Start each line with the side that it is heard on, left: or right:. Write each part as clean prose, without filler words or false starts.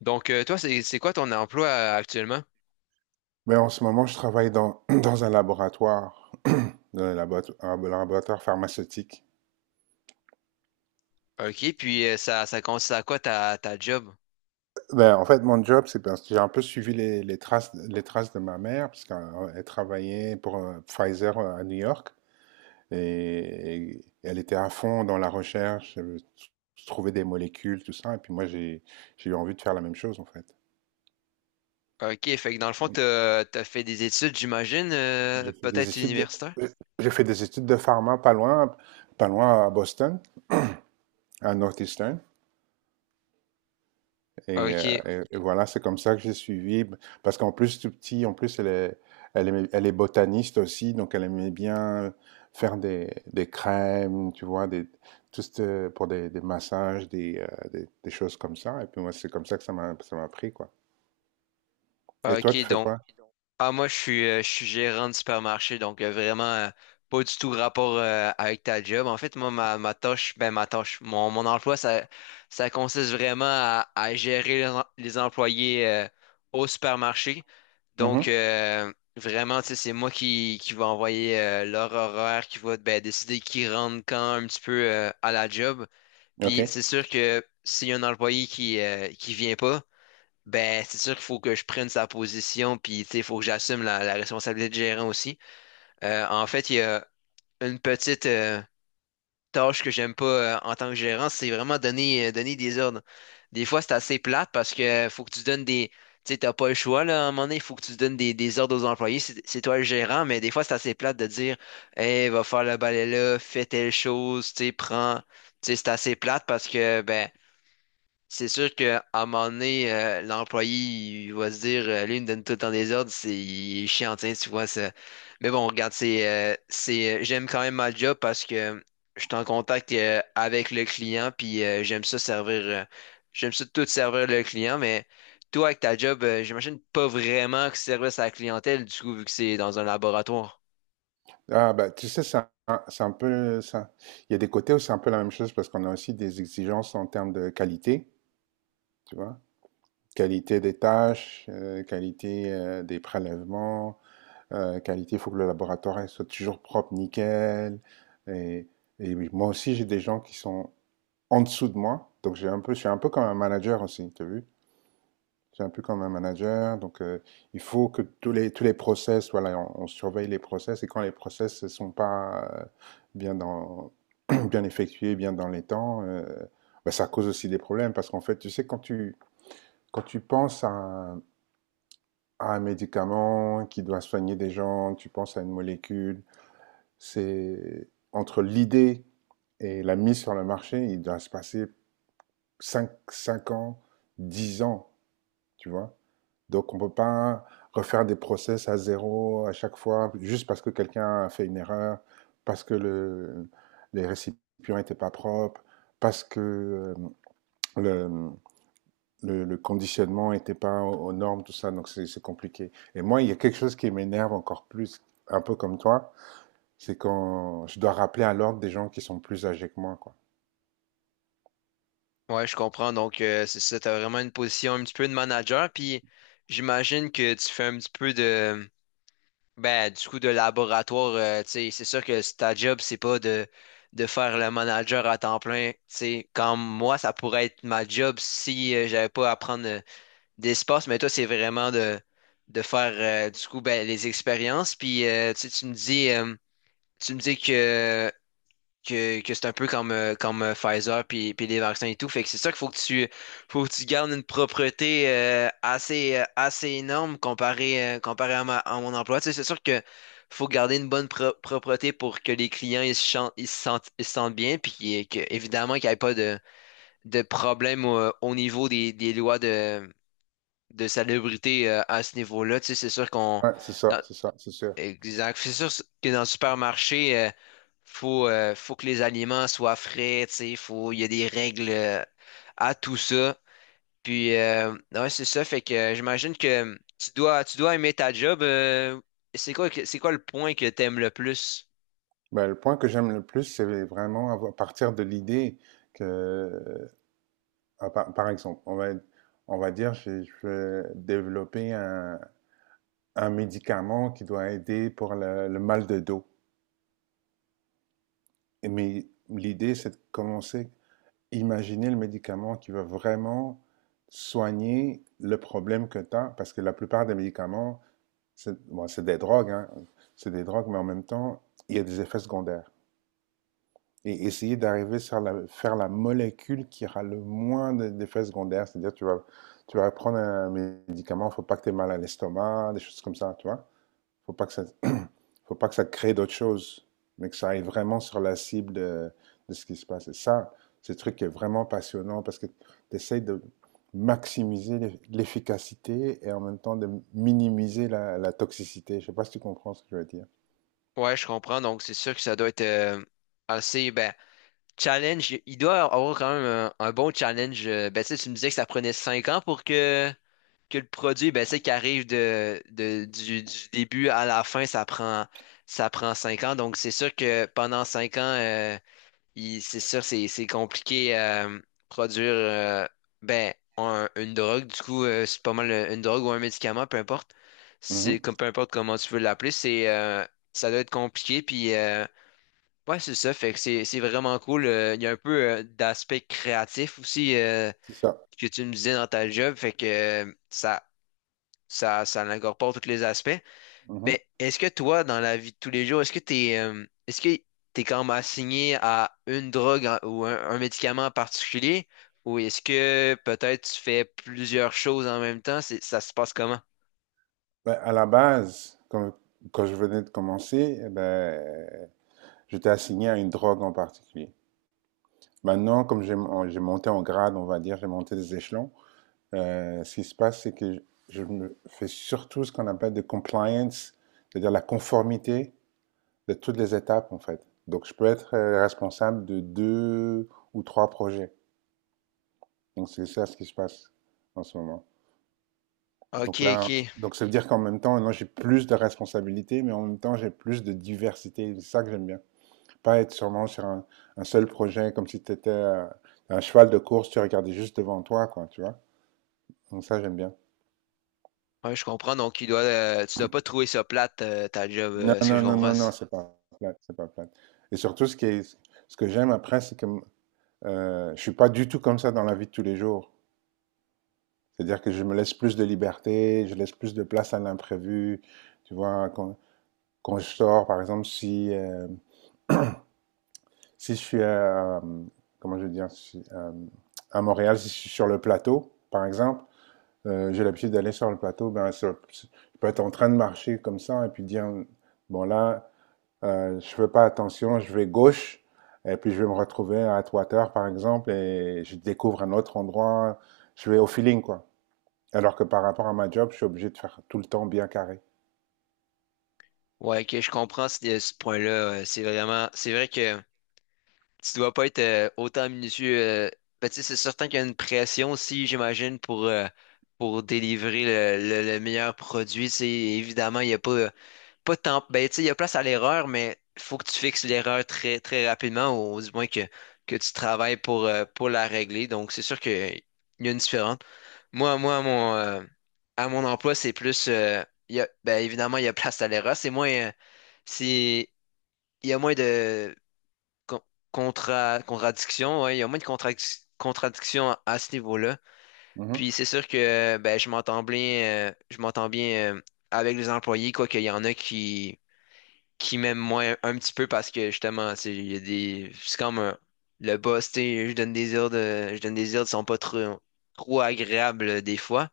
left: Toi, c'est quoi ton emploi actuellement?
right: Ben, en ce moment, je travaille dans un laboratoire, dans un un laboratoire pharmaceutique.
left: OK, puis ça, ça consiste à quoi ta, ta job?
right: Ben, en fait, mon job, c'est parce que j'ai un peu suivi les traces de ma mère, parce qu'elle travaillait pour Pfizer à New York, et elle était à fond dans la recherche, trouver des molécules, tout ça, et puis j'ai eu envie de faire la même chose, en fait.
left: OK, fait que dans le fond, t'as, t'as fait des études, j'imagine,
right: J'ai fait des
left: peut-être
right: études de,
left: universitaire?
right: euh, j'ai fait des études de pharma pas loin, pas loin à Boston, à Northeastern. Et, euh,
left: OK,
right: et voilà, c'est comme ça que j'ai suivi. Parce qu'en plus, tout petit, en plus, elle est botaniste aussi, donc elle aimait bien faire des crèmes, tu vois, des, tout ce- pour des massages, des choses comme ça. Et puis moi, c'est comme ça que ça m'a pris, quoi. Et toi,
left: OK,
right: tu fais Ok. quoi?
left: Ah, moi, je suis gérant de supermarché, donc vraiment pas du tout rapport avec ta job. En fait, moi, ma tâche, ben ma tâche, mon emploi, ça consiste vraiment à gérer les, em- les employés au supermarché. Donc,
right: Mhm.
left: vraiment, tu sais, c'est moi qui va envoyer leur horaire, qui va ben, décider qui rentre quand un petit peu à la job.
right: Ok.
left: Puis, c'est sûr que s'il y a un employé qui vient pas, ben, c'est sûr qu'il faut que je prenne sa position, puis tu sais, il faut que j'assume la, la responsabilité de gérant aussi. En fait, il y a une petite tâche que j'aime pas en tant que gérant, c'est vraiment donner, donner des ordres. Des fois, c'est assez plate parce que faut que tu donnes des. Tu sais, t'as pas le choix, là, à un moment donné, il faut que tu donnes des ordres aux employés. C'est toi le gérant, mais des fois, c'est assez plate de dire Hey, va faire le balai là, fais telle chose, tu sais, prends. Tu sais, c'est assez plate parce que ben c'est sûr qu'à un moment donné, l'employé il va se dire lui, il me donne tout le temps des ordres, c'est il est chiant, tiens, tu vois ça. Mais bon, regarde, c'est j'aime quand même ma job parce que je suis en contact avec le client, puis j'aime ça servir j'aime ça tout servir le client, mais toi avec ta job, j'imagine pas vraiment que service à la clientèle, du coup, vu que c'est dans un laboratoire.
right: Ah, bah, tu sais, c'est un peu ça. Il y a des côtés où c'est un peu la même chose parce qu'on a aussi des exigences en termes de qualité, tu vois. Qualité des tâches, qualité des prélèvements, qualité, il faut que le laboratoire soit toujours propre, nickel. Et, et oui, moi aussi, j'ai des gens qui sont en dessous de moi, donc j'ai un peu, je suis un peu comme un manager aussi, tu as vu? Je suis un peu comme un manager, donc il faut que tous les process, voilà, on surveille les process, et quand les process ne sont pas bien, dans, bien effectués, bien dans les temps, ben, ça cause aussi des problèmes, parce qu'en fait, tu sais, quand tu penses à un médicament qui doit soigner des gens, tu penses à une molécule. C'est entre l'idée et la mise sur le marché, il doit se passer cinq ans, 10 ans, tu vois. Donc on ne peut pas refaire des process à zéro à chaque fois, juste parce que quelqu'un a fait une erreur, parce que le, les récipients n'étaient pas propres, parce que euh, le, le conditionnement n'était pas aux, normes, tout ça, donc c'est compliqué. Et moi, il y a quelque chose qui m'énerve encore plus, un peu comme toi, c'est quand je dois rappeler à l'ordre des gens qui sont plus âgés que moi, quoi.
left: Ouais, je comprends. Donc, c'est ça, t'as vraiment une position un petit peu de manager, puis j'imagine que tu fais un petit peu de. Ben, du coup, de laboratoire, tu sais, c'est sûr que c- ta job, c'est pas de, de faire le manager à temps plein. Tu sais, comme moi, ça pourrait être ma job si j'avais pas à prendre d'espace, mais toi, c'est vraiment de faire, du coup, ben, les expériences. Puis, tu sais, tu me dis que c'est un peu comme, comme Pfizer puis, puis les vaccins et tout. Fait que c'est ça qu'il faut que tu gardes une propreté assez, assez énorme comparé, comparé à, ma- à mon emploi. Tu sais, c'est sûr que faut garder une bonne pro- propreté pour que les clients ils se, chan- ils se sentent bien puis qu'il- que, évidemment qu'il n'y ait pas de, de problème au, au niveau des lois de salubrité à ce niveau-là. Tu sais, c'est sûr qu'on
right: Ouais, c'est ça,
left: dans,
right: c'est ça, c'est sûr.
left: Exact. C'est sûr que dans le supermarché, faut, faut que les aliments soient frais, tu sais, faut, il y a des règles à tout ça. Puis, ouais, c'est ça. Fait que j'imagine que tu dois aimer ta job. C'est quoi, que- c'est quoi le point que t'aimes le plus?
right: Ben, le point que j'aime le plus, c'est vraiment avoir- partir de l'idée que, euh, par exemple, on va dire, je vais développer un médicament qui doit aider pour le mal de dos. Et mais l'idée, c'est de commencer imaginer le médicament qui va vraiment soigner le problème que tu as, parce que la plupart des médicaments, c'est bon, c'est des drogues, hein, c'est des drogues, mais en même temps, il y a des effets secondaires. Et essayer d'arriver à la, faire la molécule qui aura le moins d'effets secondaires, c'est-à-dire tu vas prendre un médicament, il ne faut pas que tu aies mal à l'estomac, des choses comme ça, tu vois. Il ne Faut pas que ça, il ne faut pas que ça crée d'autres choses, mais que ça aille vraiment sur la cible de ce qui se passe. Et ça, c'est un truc qui est vraiment passionnant parce que tu essayes de maximiser l'efficacité et en même temps de minimiser la, la toxicité. Je ne sais pas si tu comprends ce que je veux dire.
left: Ouais, je comprends. Donc, c'est sûr que ça doit être assez, ben, challenge. Il doit avoir quand même un bon challenge. Ben, tu sais, tu me disais que ça prenait 5 ans pour que le produit, ben, c'est qu'il arrive de- du début à la fin, ça prend 5 ans. Donc, c'est sûr que pendant 5 ans, il- c'est sûr, c'est compliqué produire ben, un- une drogue. Du coup, c'est pas mal une drogue ou un médicament, peu importe. C'est
right: Mhm.
left: comme peu importe comment tu veux l'appeler, c'est ça doit être compliqué. Puis ouais, c'est ça. Fait que c'est vraiment cool. Il y a un peu d'aspect créatif aussi
right: C'est ça.
left: que tu me disais dans ta job. Fait que ça ça, ça incorpore tous les aspects.
right: Mhm.
left: Mais est-ce que toi, dans la vie de tous les jours, est-ce que t'es quand même assigné à une drogue en- ou un médicament en particulier? Ou est-ce que peut-être tu fais plusieurs choses en même temps? C'est- ça se passe comment?
right: Ben, à la base, quand je venais de commencer, eh ben, j'étais assigné à une drogue en particulier. Maintenant, comme j'ai monté en grade, on va dire, j'ai monté des échelons, ce qui se passe, c'est que me fais surtout ce qu'on appelle de compliance, c'est-à-dire la conformité de toutes les étapes, en fait. Donc, je peux être responsable de deux ou trois projets. Donc, c'est ça ce qui se passe en ce moment.
left: Ok,
right: Donc là,
left: ok.
right: donc ça veut dire qu'en même temps, maintenant, j'ai plus de responsabilités, mais en même temps, j'ai plus de diversité. C'est ça que j'aime bien. Pas être sûrement sur un seul projet, comme si tu étais un cheval de course, tu regardais juste devant toi, quoi, tu vois. Donc ça, j'aime bien.
left: Ouais, je comprends. Donc, il doit, tu dois pas trouver ça plate, ta job.
right: Non,
left: Est-ce que
right: non,
left: je
right: non,
left: comprends?
right: non, non,
left: Ça?
right: c'est pas plate, c'est pas plate. Et surtout, ce que j'aime après, c'est que je suis pas du tout comme ça dans la vie de tous les jours. C'est-à-dire que je me laisse plus de liberté, je laisse plus de place à l'imprévu. Tu vois, quand, quand je sors, par exemple, si, si je suis à, comment je veux dire, si- à Montréal, si je suis sur le plateau, par exemple, j'ai l'habitude d'aller sur le plateau, je peux être en train de marcher comme ça et puis dire, bon là. Je ne fais pas attention, je vais gauche, et puis je vais me retrouver à Atwater, par exemple, et je découvre un autre endroit. Je vais au feeling, quoi. Alors que par rapport à ma job, je suis obligé de faire tout le temps bien carré.
left: Ouais, ok, je comprends ce, ce point-là. C'est vraiment, c'est vrai que. Tu dois pas être autant minutieux. Ben, tu sais, c'est certain qu'il y a une pression aussi, j'imagine, pour délivrer le meilleur produit. Tu sais, évidemment, il y a pas, pas tant, ben, tu sais, il y a place à l'erreur, mais il faut que tu fixes l'erreur très, très rapidement, ou du moins que tu travailles pour la régler. Donc, c'est sûr qu'il y a une différence. Moi, moi, à mon emploi, c'est plus, il y a, ben, évidemment, il y a place à l'erreur. C'est moins, c'est, il y a moins de con- contra- contradiction, ouais, il y a moins de contradic- contradictions à ce niveau-là.
right: Mhm.
left: Puis c'est sûr que ben, je m'entends bien avec les employés, quoi qu'il y en a qui m'aiment moins un petit peu parce que justement, c'est il y a des. C'est comme un- le boss, tu sais, je donne des ordres, je donne des ordres qui sont pas trop, trop agréables des fois.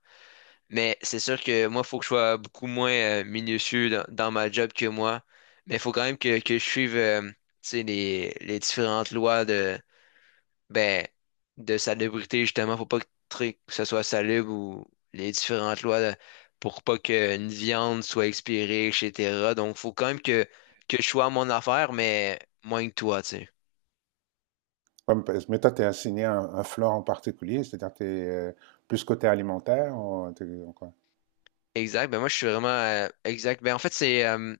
left: Mais c'est sûr que moi, il faut que je sois beaucoup moins minutieux dans, dans ma job que moi. Mais il faut quand même que je suive tu sais, les différentes lois de, ben, de salubrité, justement, faut pas que, tri- que ce soit salubre ou les différentes lois là, pour pas qu'une viande soit expirée, etc. Donc, faut quand même que je sois à mon affaire, mais moins que toi, tu sais.
right: Comme- Mais toi, tu es assigné à un floor en particulier, c'est-à-dire tu es plus côté alimentaire ou ou quoi?
left: Exact. Ben, moi, je suis vraiment exact. Ben, en fait, c'est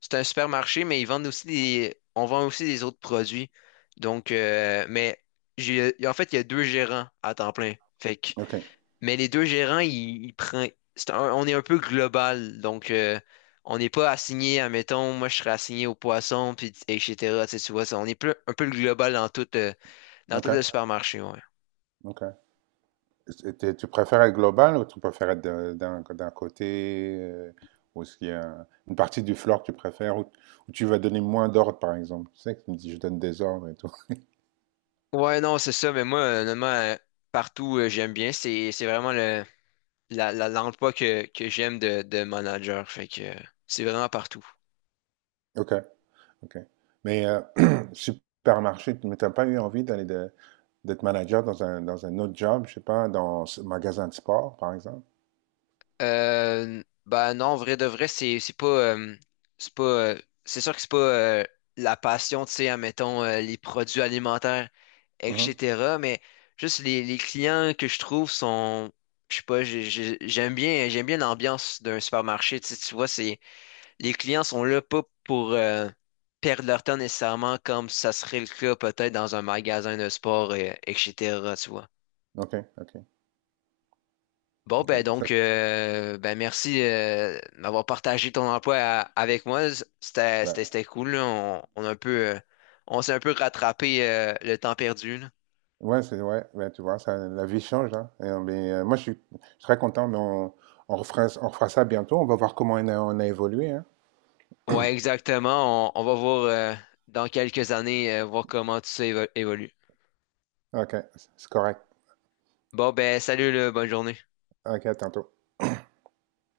left: c'est un supermarché, mais ils vendent aussi des, on vend aussi des autres produits. Donc, mais j'ai, en fait, il y a deux gérants à temps plein. Fait que
right: Ok,
left: Mais les deux gérants, ils prennent. C'est un- on est un peu global, donc on n'est pas assigné, admettons, moi je serais assigné au poisson, puis etc. Tu sais, tu vois, ça, on est plus, un peu le global dans tout le
right: ok,
left: supermarché, ouais.
right: ok. Tu préfères être global ou tu préfères être d'un côté ou est-ce qu'il y a une partie du floor que tu préfères ou tu vas donner moins d'ordre par exemple? Tu sais que tu me dis je donne des ordres et tout.
left: Ouais, non, c'est ça, mais moi, honnêtement, partout, j'aime bien. C'est vraiment le, la, l'emploi que j'aime de manager. Fait que c'est vraiment partout.
right: Ok, ok. Mais supermarché, mais t'as pas eu envie d'être manager dans un autre job, je sais pas, dans un magasin de sport par exemple?
left: Bah non, vrai de vrai, c'est pas c'est sûr que c'est pas la passion, tu sais, admettons les produits alimentaires,
right: Mhm.
left: etc. Mais juste les clients que je trouve sont je sais pas, j'ai- j'aime bien l'ambiance d'un supermarché. Tu sais, tu vois, c'est les clients sont là pas pour perdre leur temps nécessairement comme ça serait le cas peut-être dans un magasin de sport, etc. Tu vois.
right: Ok, ok,
left: Bon, ben
right: ok. Ça,
left: donc, ben merci d'avoir partagé ton emploi à- avec moi. C'était, c'était,
right: ben,
left: c'était cool, là. On a un peu, on s'est un peu rattrapé le temps perdu, là.
right: ouais, c'est ouais, ben, tu vois, ça, la vie change, hein. Moi, je suis très content, on refera ça bientôt. On va voir comment on a évolué, hein.
left: Ouais, exactement. On va voir dans quelques années, voir comment tout ça évo- évolue.
right: Ok, c'est correct.
left: Bon, ben salut, là, bonne journée.
right: Ok, à tantôt.